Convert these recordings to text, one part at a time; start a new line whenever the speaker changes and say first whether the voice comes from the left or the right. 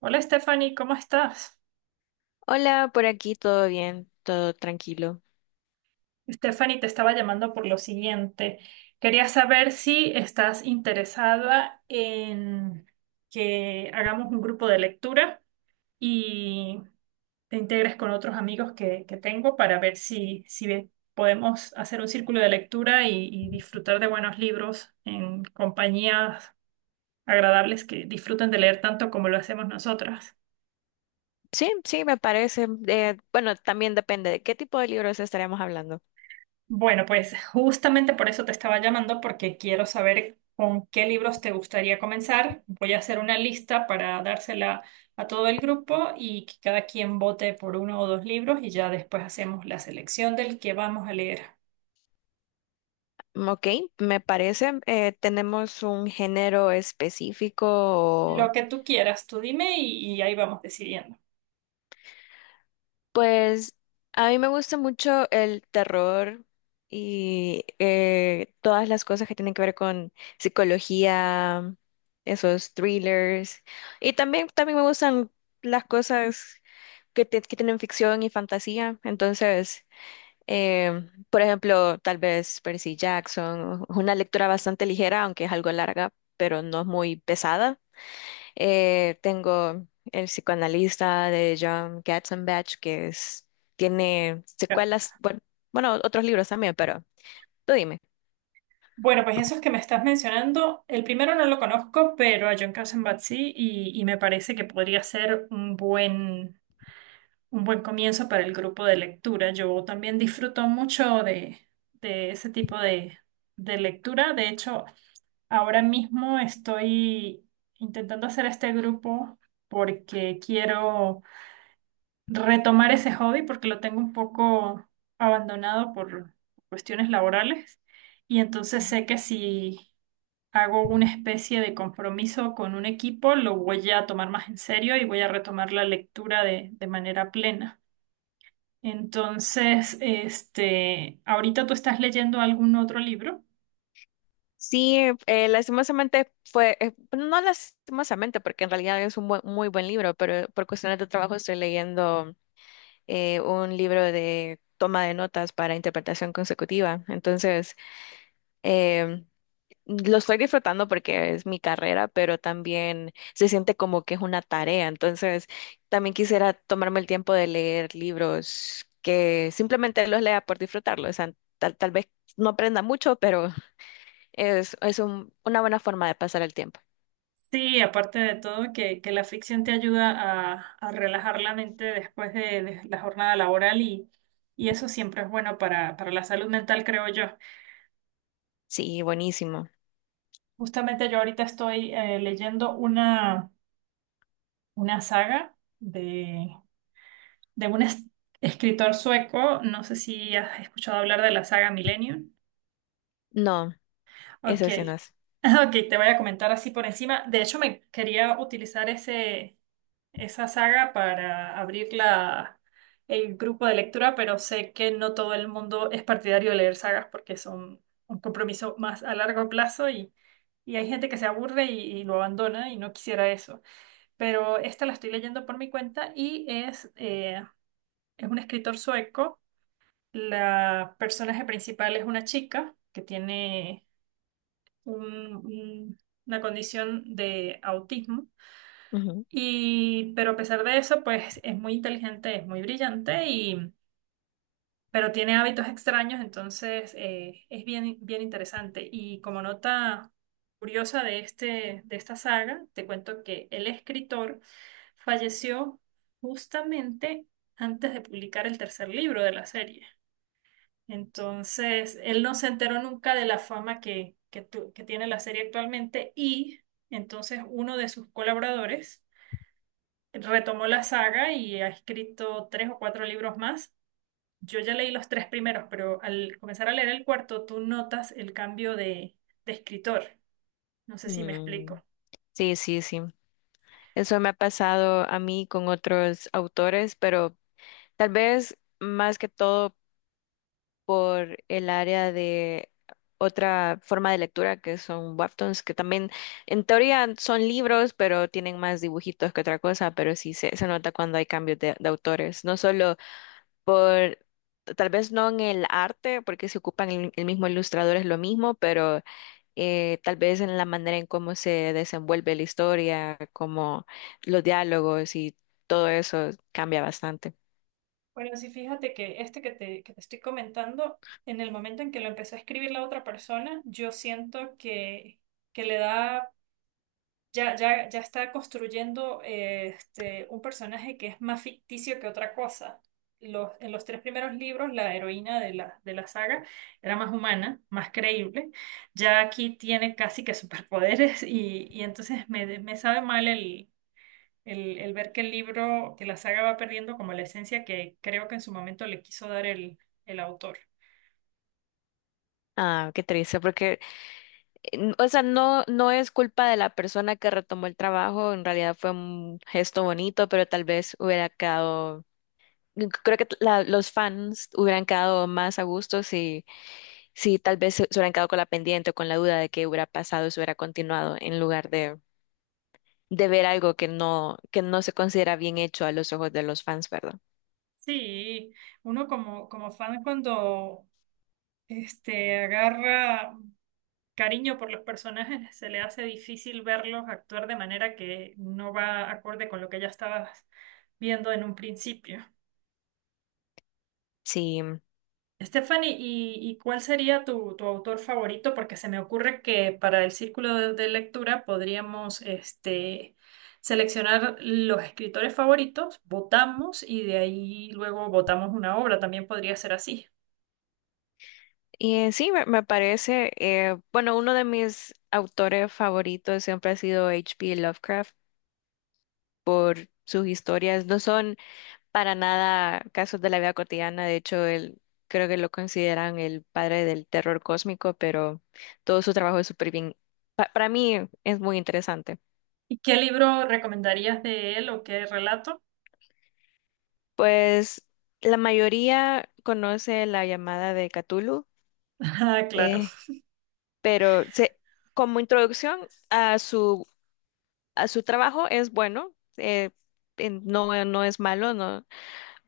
right: Hola Stephanie, ¿cómo estás?
left: Hola, por aquí todo bien, todo tranquilo.
right: Stephanie, te estaba llamando por lo siguiente. Quería saber si estás interesada en que hagamos un grupo de lectura y te integres con otros amigos que tengo para ver si podemos hacer un círculo de lectura y disfrutar de buenos libros en compañías agradables que disfruten de leer tanto como lo hacemos nosotras.
left: Sí, sí, me parece. Bueno, también depende de qué tipo de libros estaremos hablando.
right: Bueno, pues justamente por eso te estaba llamando, porque quiero saber con qué libros te gustaría comenzar. Voy a hacer una lista para dársela a todo el grupo y que cada quien vote por uno o dos libros y ya después hacemos la selección del que vamos a leer.
left: Mm, ok, me parece. ¿Tenemos un género específico? O...
right: Lo que tú quieras, tú dime y ahí vamos decidiendo.
left: Pues a mí me gusta mucho el terror y todas las cosas que tienen que ver con psicología, esos thrillers. Y también me gustan las cosas que tienen ficción y fantasía. Entonces... Por ejemplo, tal vez Percy Jackson, es una lectura bastante ligera, aunque es algo larga, pero no es muy pesada. Tengo El psicoanalista de John Katzenbach, que es, tiene
right: Ya.
left: secuelas, bueno, otros libros también, pero tú dime.
right: Bueno, pues esos que me estás mencionando, el primero no lo conozco, pero a John Katzenbach sí y me parece que podría ser un buen comienzo para el grupo de lectura. Yo también disfruto mucho de ese tipo de lectura. De hecho, ahora mismo estoy intentando hacer este grupo porque quiero retomar ese hobby porque lo tengo un poco abandonado por cuestiones laborales. Y entonces sé que si hago una especie de compromiso con un equipo, lo voy a tomar más en serio y voy a retomar la lectura de manera plena. Entonces, este, ahorita tú estás leyendo algún otro libro.
left: Sí, no lastimosamente, porque en realidad es un muy buen libro, pero por cuestiones de trabajo estoy leyendo un libro de toma de notas para interpretación consecutiva. Entonces, Eh, lo estoy disfrutando porque es mi carrera, pero también se siente como que es una tarea. Entonces, también quisiera tomarme el tiempo de leer libros que simplemente los lea por disfrutarlos. O sea, tal vez no aprenda mucho, pero una buena forma de pasar el tiempo.
right: Sí, aparte de todo, que la ficción te ayuda a relajar la mente después de la jornada laboral y eso siempre es bueno para la salud mental, creo yo.
left: Sí, buenísimo.
right: Justamente yo ahorita estoy leyendo una saga de un escritor sueco, no sé si has escuchado hablar de la saga Millennium.
left: No,
right: Ok,
left: ese sí no es.
right: ok, te voy a comentar así por encima. De hecho, me quería utilizar esa saga para abrir el grupo de lectura, pero sé que no todo el mundo es partidario de leer sagas porque son un compromiso más a largo plazo y hay gente que se aburre y lo abandona y no quisiera eso. Pero esta la estoy leyendo por mi cuenta y es un escritor sueco. La personaje principal es una chica que tiene un- un- una condición de autismo.
left: Ujú.
right: Y, pero a pesar de eso, pues es muy inteligente, es muy brillante y, pero tiene hábitos extraños, entonces es bien, bien interesante. Y como nota curiosa de de esta saga, te cuento que el escritor falleció justamente antes de publicar el tercer libro de la serie. Entonces, él no se enteró nunca de la fama que tiene la serie actualmente y entonces uno de sus colaboradores retomó la saga y ha escrito tres o cuatro libros más. Yo ya leí los tres primeros, pero al comenzar a leer el cuarto, tú notas el cambio de escritor. No sé si me explico.
left: Mm, sí, sí, sí. Eso me ha pasado a mí con otros autores, pero tal vez más que todo por el área de otra forma de lectura que son webtoons, que también en teoría son libros, pero tienen más dibujitos que otra cosa, pero sí se nota cuando hay cambios de autores, no solo por, tal vez no en el arte, porque se ocupan el mismo ilustrador, es lo mismo, pero tal vez en la manera en cómo se desenvuelve la historia, como los diálogos y todo eso cambia bastante.
right: Bueno, sí, fíjate que este que te estoy comentando, en el momento en que lo empezó a escribir la otra persona, yo siento que le da ya está construyendo un personaje que es más ficticio que otra cosa. En los tres primeros libros, la heroína de de la saga era más humana, más creíble. Ya aquí tiene casi que superpoderes y entonces me sabe mal el ver que el libro, que la saga va perdiendo como la esencia que creo que en su momento le quiso dar el autor.
left: Ah, qué triste, porque o sea, no, no es culpa de la persona que retomó el trabajo, en realidad fue un gesto bonito, pero tal vez hubiera quedado, creo que los fans hubieran quedado más a gusto si, si tal vez se hubieran quedado con la pendiente o con la duda de qué hubiera pasado si hubiera continuado, en lugar de ver algo que no se considera bien hecho a los ojos de los fans, ¿verdad?
right: Sí, uno como fan cuando este, agarra cariño por los personajes, se le hace difícil verlos actuar de manera que no va acorde con lo que ya estabas viendo en un principio.
left: Sí,
right: Stephanie, ¿y cuál sería tu autor favorito? Porque se me ocurre que para el círculo de lectura podríamos este, seleccionar los escritores favoritos, votamos y de ahí luego votamos una obra, también podría ser así.
left: sí, me parece. Bueno, uno de mis autores favoritos siempre ha sido H. P. Lovecraft, por sus historias. No son para nada casos de la vida cotidiana. De hecho, él creo que lo consideran el padre del terror cósmico, pero todo su trabajo es súper bien. Para mí es muy interesante.
right: ¿Y qué libro recomendarías de él o qué relato?
left: Pues la mayoría conoce La llamada de Cthulhu,
right: Ah, claro,
left: eh, pero se- como introducción a a su trabajo es bueno. eh, no, no es malo, no,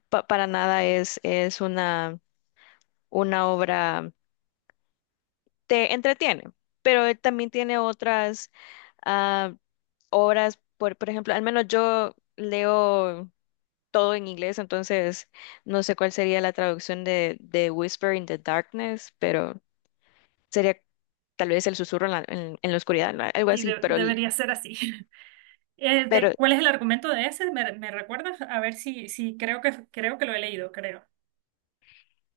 left: para nada. Es una obra, te entretiene, pero él también tiene otras ah, obras. Por ejemplo, al menos yo leo todo en inglés, entonces no sé cuál sería la traducción de Whisper in the Darkness, pero sería tal vez el susurro en la, en la oscuridad, ¿no? Algo
right: sí,
left: así, pero,
right: debería ser así.
left: pero
right: ¿Cuál es el argumento de ese? ¿ Me recuerdas? A ver si, si creo creo que lo he leído, creo.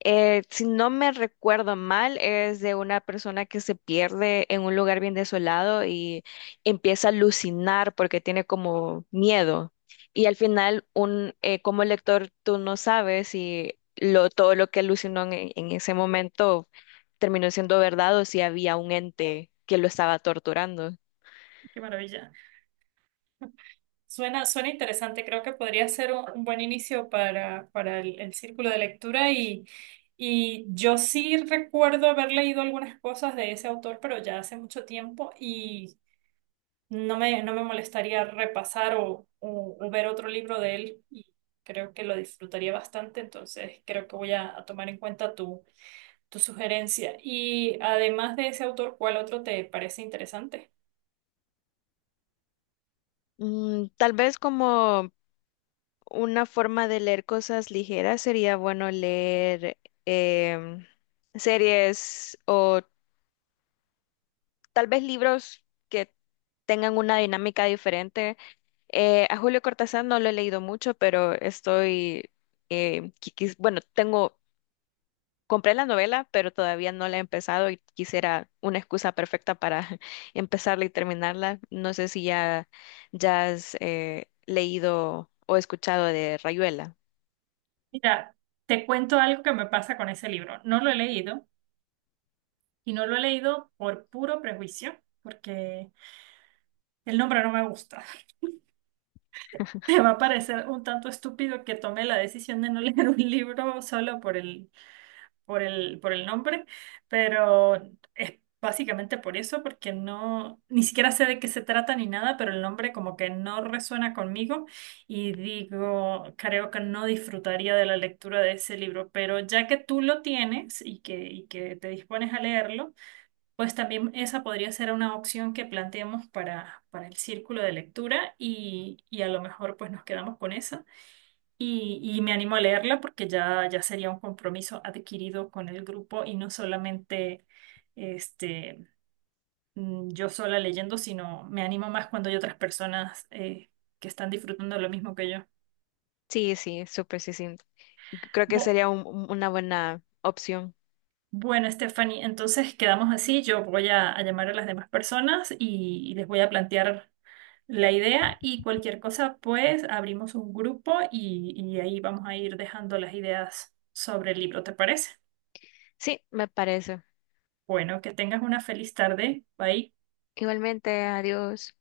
left: eh, si no me recuerdo mal, es de una persona que se pierde en un lugar bien desolado y empieza a alucinar porque tiene como miedo. Y al final, como lector, tú no sabes si todo lo que alucinó en ese momento terminó siendo verdad o si había un ente que lo estaba torturando.
right: Qué maravilla. Suena, suena interesante, creo que podría ser un buen inicio para el círculo de lectura y yo sí recuerdo haber leído algunas cosas de ese autor, pero ya hace mucho tiempo y no no me molestaría repasar o ver otro libro de él y creo que lo disfrutaría bastante, entonces creo que voy a tomar en cuenta tu tu sugerencia. Y además de ese autor, ¿cuál otro te parece interesante?
left: Mm, tal vez como una forma de leer cosas ligeras sería bueno leer em, series o tal vez libros que tengan una dinámica diferente. A Julio Cortázar no lo he leído mucho, pero estoy, bueno, tengo, compré la novela, pero todavía no la he empezado y quisiera una excusa perfecta para empezarla y terminarla. No sé si ya has leído o escuchado de Rayuela.
right: Mira, te cuento algo que me pasa con ese libro. No lo he leído y no lo he leído por puro prejuicio, porque el nombre no me gusta. Me va a parecer un tanto estúpido que tome la decisión de no leer un libro solo por el por el nombre, pero es básicamente por eso, porque no, ni siquiera sé de qué se trata ni nada, pero el nombre como que no resuena conmigo y digo, creo que no disfrutaría de la lectura de ese libro, pero ya que tú lo tienes y que te dispones a leerlo, pues también esa podría ser una opción que planteemos para el círculo de lectura y a lo mejor pues nos quedamos con esa. Y me animo a leerla porque ya sería un compromiso adquirido con el grupo y no solamente este, yo sola leyendo, sino me animo más cuando hay otras personas que están disfrutando lo mismo que yo.
left: Sí, sí, súper, sí, sí. Creo que
right: Bu-
left: sería una buena opción.
right: bueno, Stephanie, entonces quedamos así. Yo voy a llamar a las demás personas y les voy a plantear la idea y cualquier cosa, pues abrimos un grupo y ahí vamos a ir dejando las ideas sobre el libro, ¿te parece?
left: Sí, me parece.
right: Bueno, que tengas una feliz tarde. Bye.
left: Igualmente, adiós.